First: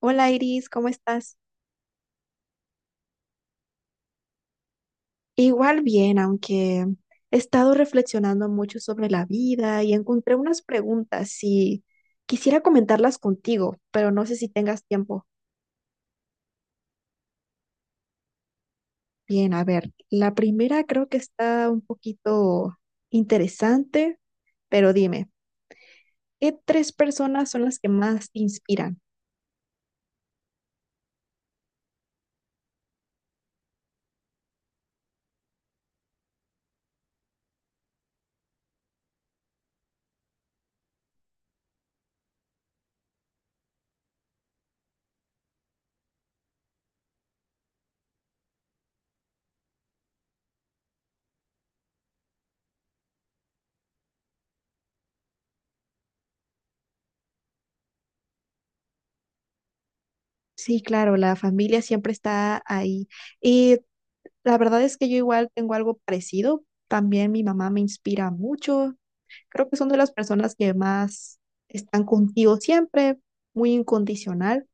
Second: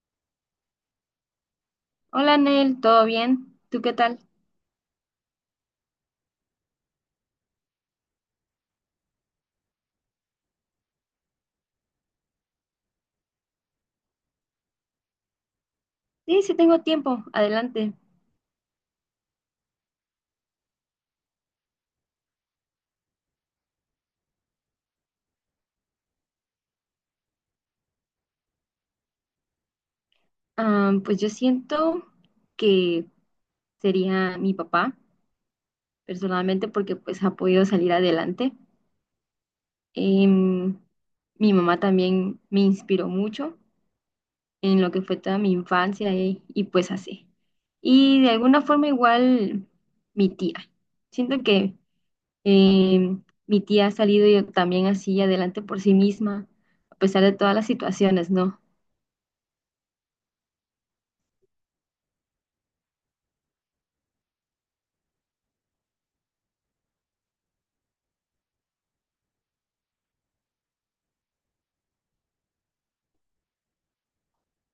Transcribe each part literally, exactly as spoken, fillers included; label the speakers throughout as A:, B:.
A: Hola Iris, ¿cómo estás?
B: Hola Nel, ¿todo bien? ¿Tú qué tal?
A: Igual bien, aunque he estado reflexionando mucho sobre la vida y encontré unas preguntas y quisiera comentarlas contigo, pero no sé si tengas tiempo.
B: Sí, sí tengo tiempo, adelante.
A: Bien, a ver, la primera creo que está un poquito interesante, pero dime, ¿qué tres personas son las que más te inspiran?
B: Ah, pues yo siento que sería mi papá, personalmente, porque pues ha podido salir adelante. Em, Mi mamá también me inspiró mucho en lo que fue toda mi infancia y, y pues así. Y de alguna forma igual mi tía. Siento que em, mi tía ha salido yo también así adelante por sí misma, a pesar de todas las situaciones, ¿no?
A: Sí, claro, la familia siempre está ahí. Y la verdad es que yo igual tengo algo parecido. También mi mamá me inspira mucho. Creo que son de las personas que más están contigo siempre, muy incondicional.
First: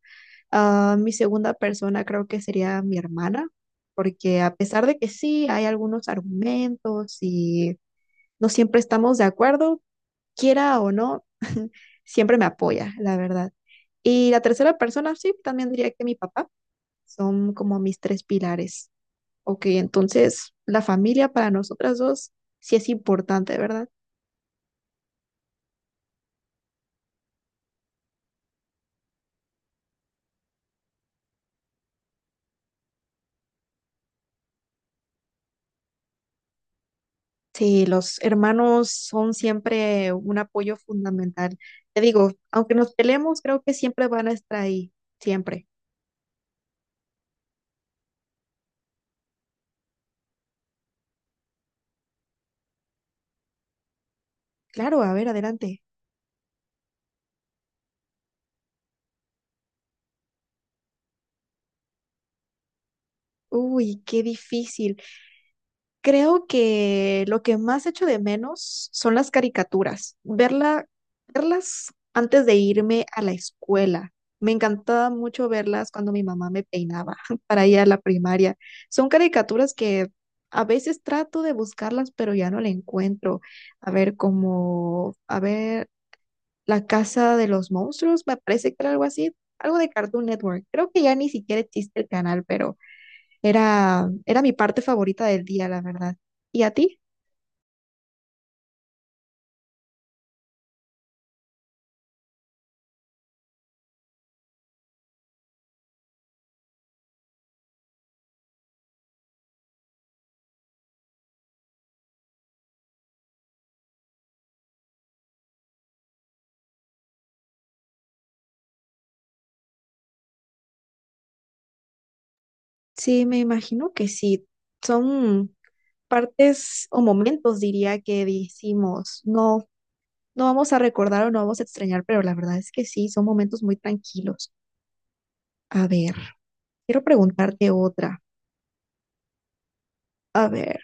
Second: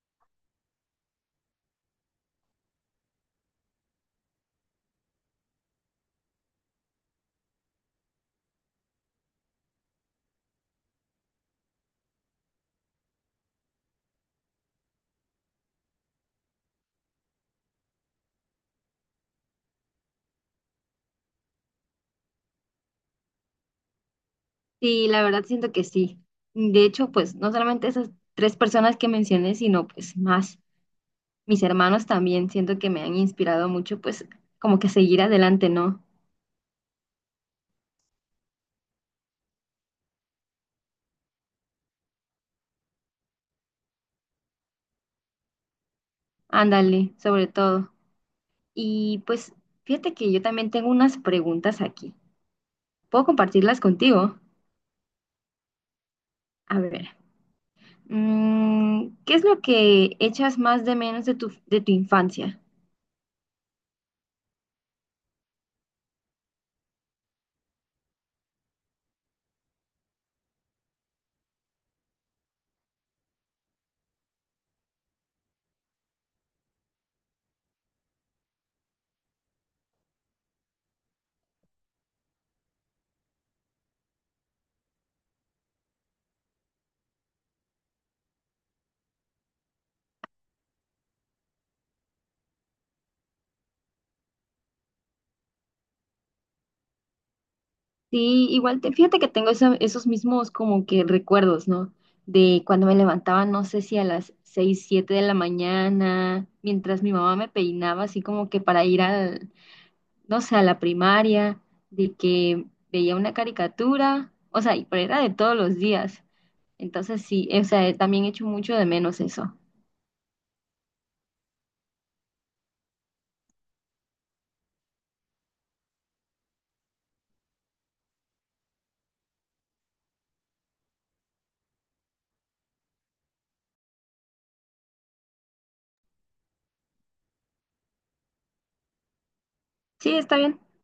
A: Ah, mi segunda persona creo que sería mi hermana, porque a pesar de que sí, hay algunos argumentos y no siempre estamos de acuerdo, quiera o no, siempre me apoya, la verdad. Y la tercera persona, sí, también diría que mi papá. Son como mis tres pilares. Ok, entonces la familia para nosotras dos sí es importante, ¿verdad?
B: Sí, la verdad siento que sí. De hecho, pues no solamente esas tres personas que mencioné, sino pues más. Mis hermanos también siento que me han inspirado mucho, pues como que a seguir adelante, ¿no?
A: Sí, los hermanos son siempre un apoyo fundamental. Te digo, aunque nos peleemos, creo que siempre van a estar ahí, siempre.
B: Ándale, sobre todo. Y pues fíjate que yo también tengo unas preguntas aquí. ¿Puedo compartirlas contigo?
A: Claro, a ver, adelante.
B: A ver, mm, ¿qué es lo que echas más de menos de tu, de tu infancia?
A: Uy, qué difícil. Creo que lo que más echo de menos son las caricaturas, verla, verlas antes de irme a la escuela. Me encantaba mucho verlas cuando mi mamá me peinaba para ir a la primaria. Son caricaturas que a veces trato de buscarlas, pero ya no la encuentro. A ver, como, a ver, La Casa de los Monstruos, me parece que era algo así, algo de Cartoon Network. Creo que ya ni siquiera existe el canal, pero... Era, era mi parte favorita del día, la verdad. ¿Y a ti?
B: Sí, igual te, fíjate que tengo esa- esos mismos como que recuerdos, ¿no? De cuando me levantaba, no sé si a las seis siete de la mañana, mientras mi mamá me peinaba, así como que para ir al, no sé, a la primaria, de que veía una caricatura, o sea, y pero era de todos los días. Entonces sí, o sea, también echo mucho de menos eso.
A: Sí, me imagino que sí. Son partes o momentos, diría, que decimos, no, no vamos a recordar o no vamos a extrañar, pero la verdad es que sí, son momentos muy tranquilos. A ver, quiero preguntarte otra.
B: Sí, está
A: A
B: bien.
A: ver,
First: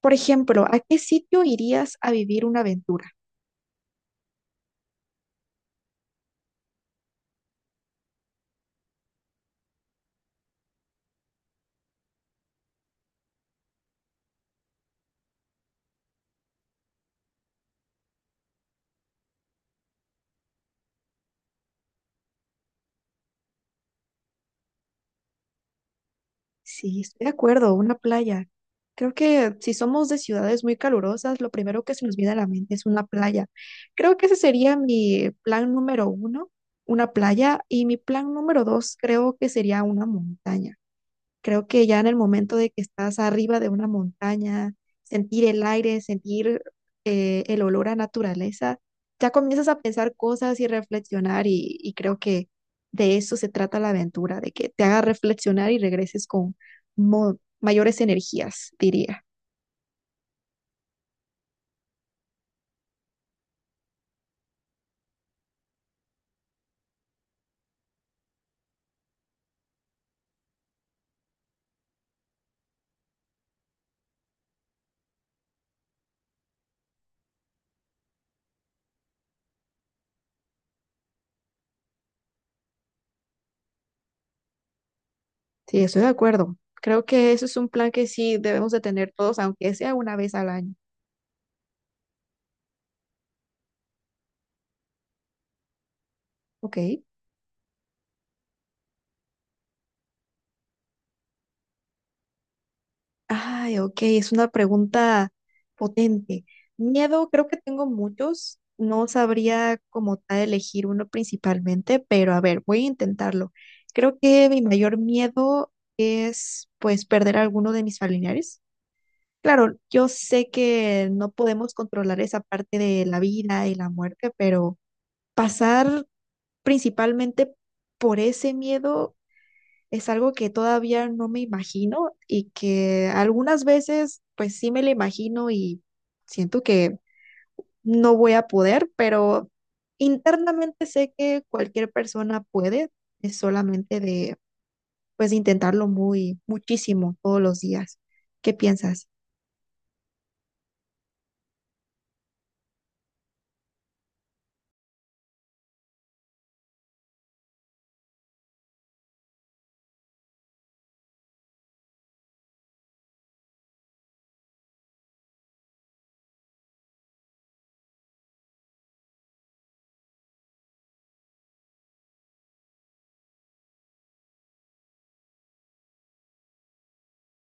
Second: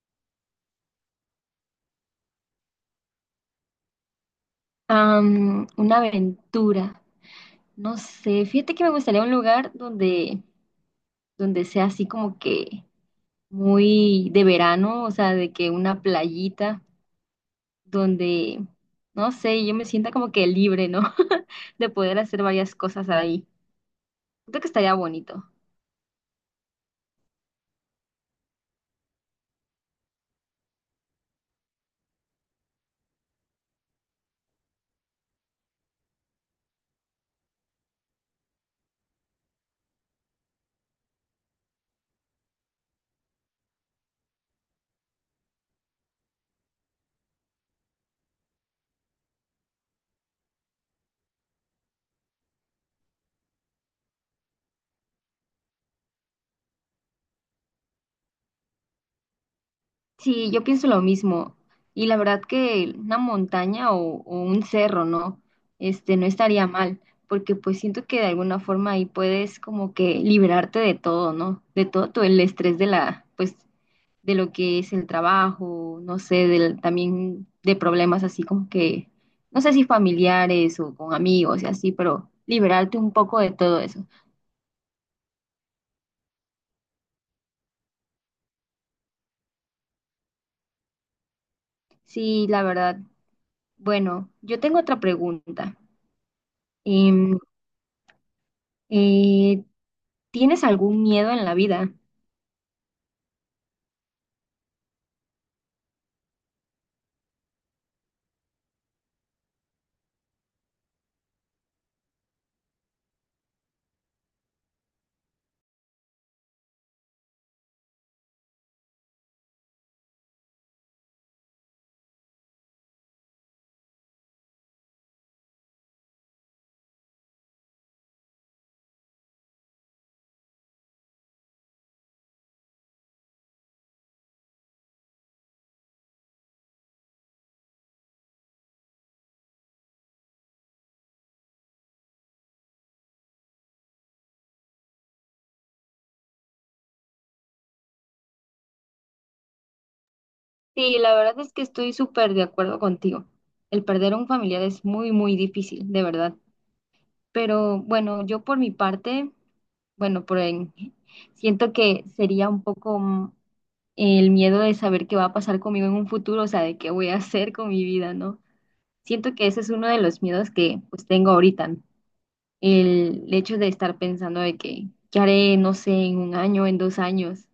A: por ejemplo, ¿a qué sitio irías a vivir una aventura?
B: Am, una aventura, no sé, fíjate que me gustaría un lugar donde, donde sea así como que muy de verano, o sea, de que una playita donde, no sé, yo me sienta como que libre, ¿no? De poder hacer varias cosas ahí. Creo que estaría bonito.
A: Sí, estoy de acuerdo, una playa. Creo que si somos de ciudades muy calurosas, lo primero que se nos viene a la mente es una playa. Creo que ese sería mi plan número uno, una playa, y mi plan número dos creo que sería una montaña. Creo que ya en el momento de que estás arriba de una montaña, sentir el aire, sentir eh, el olor a naturaleza, ya comienzas a pensar cosas y reflexionar y, y creo que de eso se trata la aventura, de que te haga reflexionar y regreses con mo- mayores energías, diría.
B: Sí, yo pienso lo mismo. Y la verdad que una montaña o, o un cerro, ¿no? Este, no estaría mal, porque pues siento que de alguna forma ahí puedes como que liberarte de todo, ¿no? De todo, todo el estrés de la, pues, de lo que es el trabajo, no sé, del, también de problemas así como que, no sé si familiares o con amigos y así, pero liberarte un poco de todo eso.
A: Sí, estoy de acuerdo. Creo que eso es un plan que sí debemos de tener todos, aunque sea una vez al año.
B: Sí, la verdad. Bueno, yo tengo otra pregunta.
A: Ok.
B: Em, eh, ¿Tienes algún miedo en la vida?
A: Ay, ok, es una pregunta potente. Miedo, creo que tengo muchos. No sabría como tal elegir uno principalmente, pero a ver, voy a intentarlo. Creo que mi mayor miedo es pues perder a alguno de mis familiares. Claro, yo sé que no podemos controlar esa parte de la vida y la muerte, pero pasar principalmente por ese miedo es algo que todavía no me imagino y que algunas veces pues sí me lo imagino y siento que no voy a poder, pero internamente sé que cualquier persona puede, es solamente de pues intentarlo muy muchísimo todos los días. ¿Qué piensas?
B: Sí, la verdad es que estoy súper de acuerdo contigo. El perder a un familiar es muy, muy difícil, de verdad. Pero bueno, yo por mi parte, bueno, por en- siento que sería un poco el miedo de saber qué va a pasar conmigo en un futuro, o sea, de qué voy a hacer con mi vida, ¿no? Siento que ese es uno de los miedos que pues tengo ahorita, ¿no? El hecho de estar pensando de que, ¿qué haré, no sé, en un año, en dos años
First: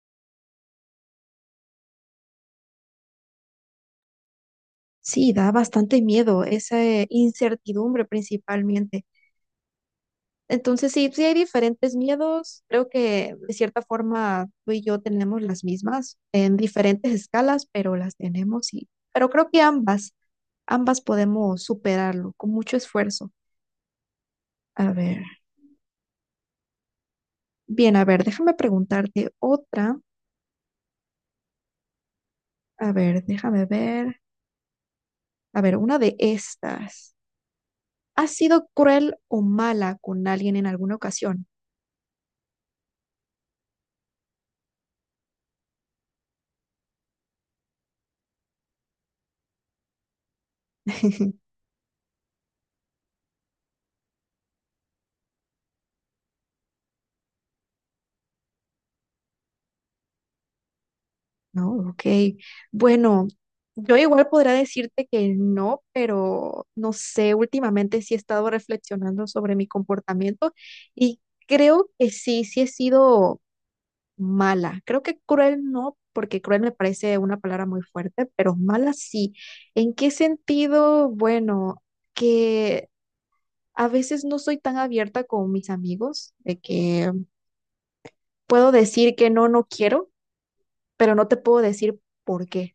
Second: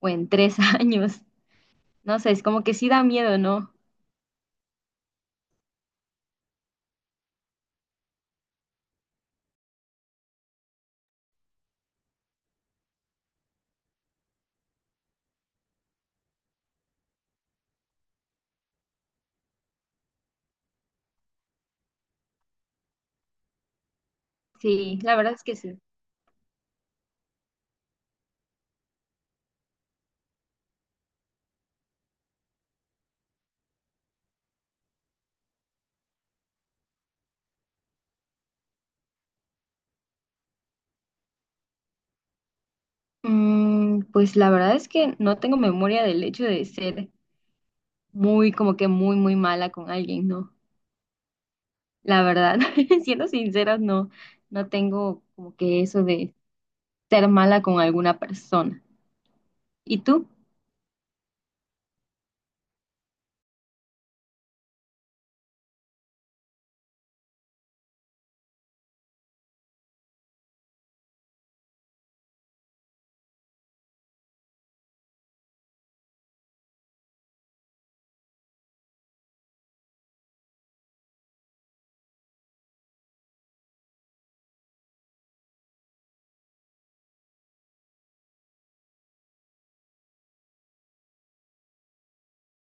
B: o en tres años? No sé, es como que sí da miedo, ¿no?
A: Sí, da bastante miedo, esa eh, incertidumbre principalmente. Entonces, sí, sí hay diferentes miedos. Creo que de cierta forma tú y yo tenemos las mismas en diferentes escalas, pero las tenemos y, pero creo que ambas, ambas podemos superarlo con mucho esfuerzo. A
B: Sí, la
A: ver,
B: verdad es que sí.
A: bien, a ver, déjame preguntarte otra. A ver, déjame ver. A ver, una de estas. ¿Has sido cruel o mala con alguien en alguna ocasión?
B: Mm, pues la verdad es que no tengo memoria del hecho de ser muy, como que muy, muy mala con alguien, ¿no? La verdad, siendo sinceras, no, no tengo como que eso de ser mala con alguna persona. ¿Y tú?
A: No, ok. Bueno, yo igual podría decirte que no, pero no sé, últimamente sí he estado reflexionando sobre mi comportamiento y creo que sí, sí he sido mala. Creo que cruel no, porque cruel me parece una palabra muy fuerte, pero mala sí. ¿En qué sentido? Bueno, que a veces no soy tan abierta con mis amigos, de que puedo decir que no, no quiero, pero no te puedo decir por qué.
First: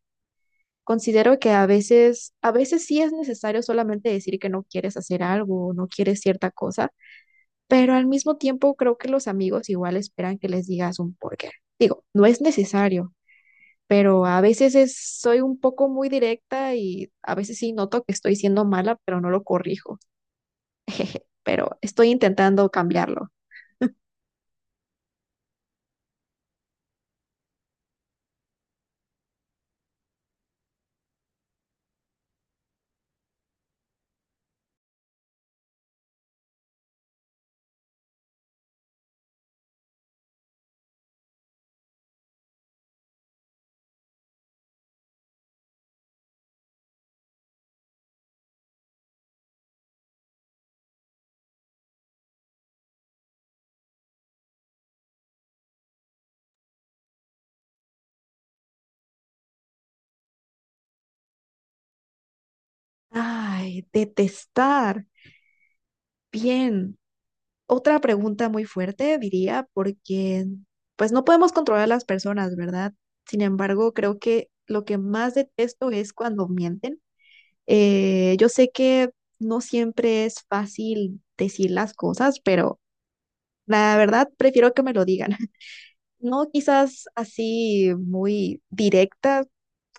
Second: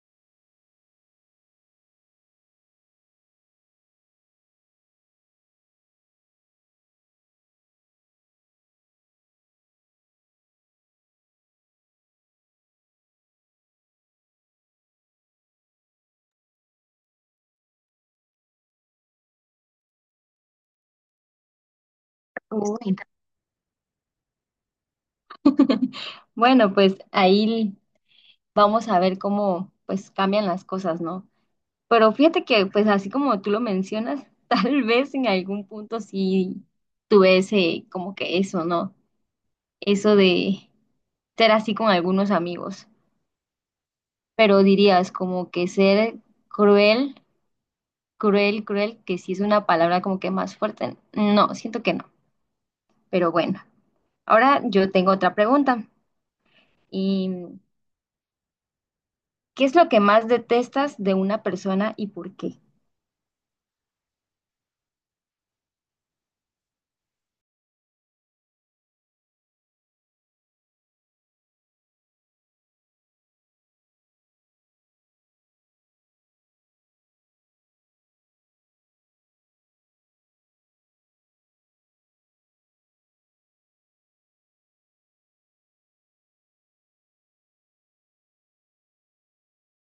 A: Considero que a veces, a veces sí es necesario solamente decir que no quieres hacer algo o no quieres cierta cosa, pero al mismo tiempo creo que los amigos igual esperan que les digas un porqué. Digo, no es necesario, pero a veces es- soy un poco muy directa y a veces sí noto que estoy siendo mala, pero no lo corrijo. Pero estoy intentando
B: Uy,
A: cambiarlo.
B: bueno, pues ahí vamos a ver cómo pues cambian las cosas, ¿no? Pero fíjate que pues así como tú lo mencionas, tal vez en algún punto sí tuve ese como que eso, ¿no? Eso de ser así con algunos amigos, pero dirías como que ser cruel, cruel, cruel, que sí es una palabra como que más fuerte. No, siento que no, pero bueno. Ahora yo tengo otra pregunta y ¿qué es lo que más detestas de una persona y por qué?
A: Ay, detestar. Bien. Otra pregunta muy fuerte, diría, porque pues no podemos controlar a las personas, ¿verdad? Sin embargo, creo que lo que más detesto es cuando mienten. Eh, yo sé que no siempre es fácil decir las cosas, pero la verdad prefiero que me lo digan. No quizás así muy directa,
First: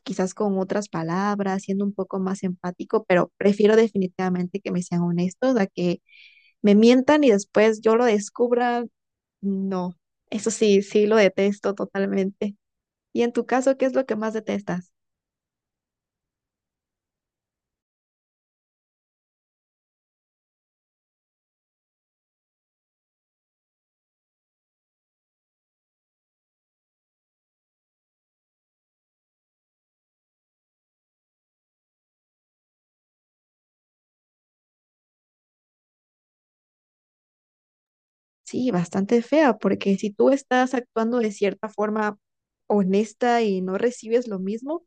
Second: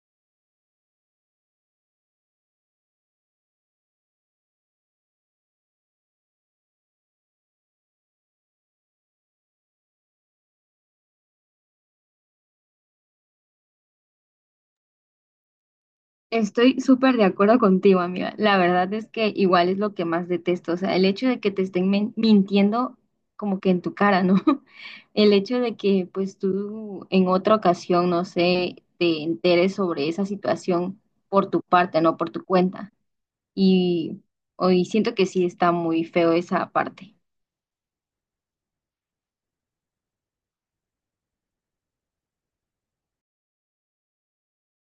A: quizás con otras palabras, siendo un poco más empático, pero prefiero definitivamente que me sean honestos a que me mientan y después yo lo descubra no, eso sí, sí lo detesto totalmente. Y en tu caso, ¿qué es lo que más detestas?
B: Estoy súper de acuerdo contigo, amiga. La verdad es que igual es lo que más detesto. O sea, el hecho de que te estén men- mintiendo como que en tu cara, ¿no? El hecho de que pues tú en otra ocasión, no sé, te enteres sobre esa situación por tu parte, no por tu cuenta. Y hoy siento que sí está muy feo esa parte.
A: Sí, bastante fea, porque si tú estás actuando de cierta forma honesta y no recibes lo mismo,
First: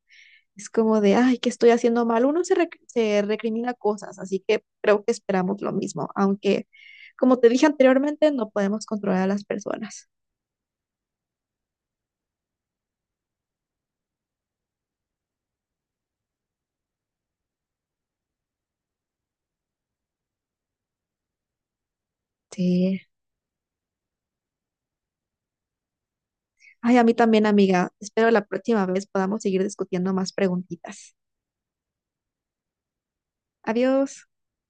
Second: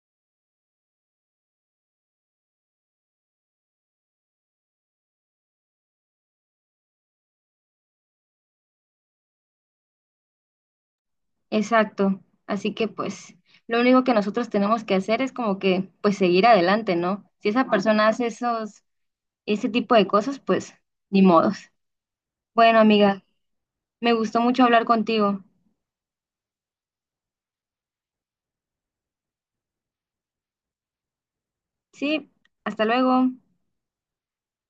A: es como de, ay, ¿qué estoy haciendo mal? Uno se, rec- se recrimina cosas, así que creo que esperamos lo mismo, aunque, como te dije anteriormente, no podemos controlar a las personas.
B: Exacto. Así que pues lo único que nosotros tenemos que hacer es como que pues seguir adelante, ¿no? Si esa persona hace esos, ese tipo de cosas, pues ni modos. Bueno,
A: Sí.
B: amiga, me gustó mucho hablar contigo.
A: Ay, a mí también, amiga. Espero la próxima vez podamos seguir discutiendo más preguntitas.
B: Sí, hasta luego.
A: Adiós.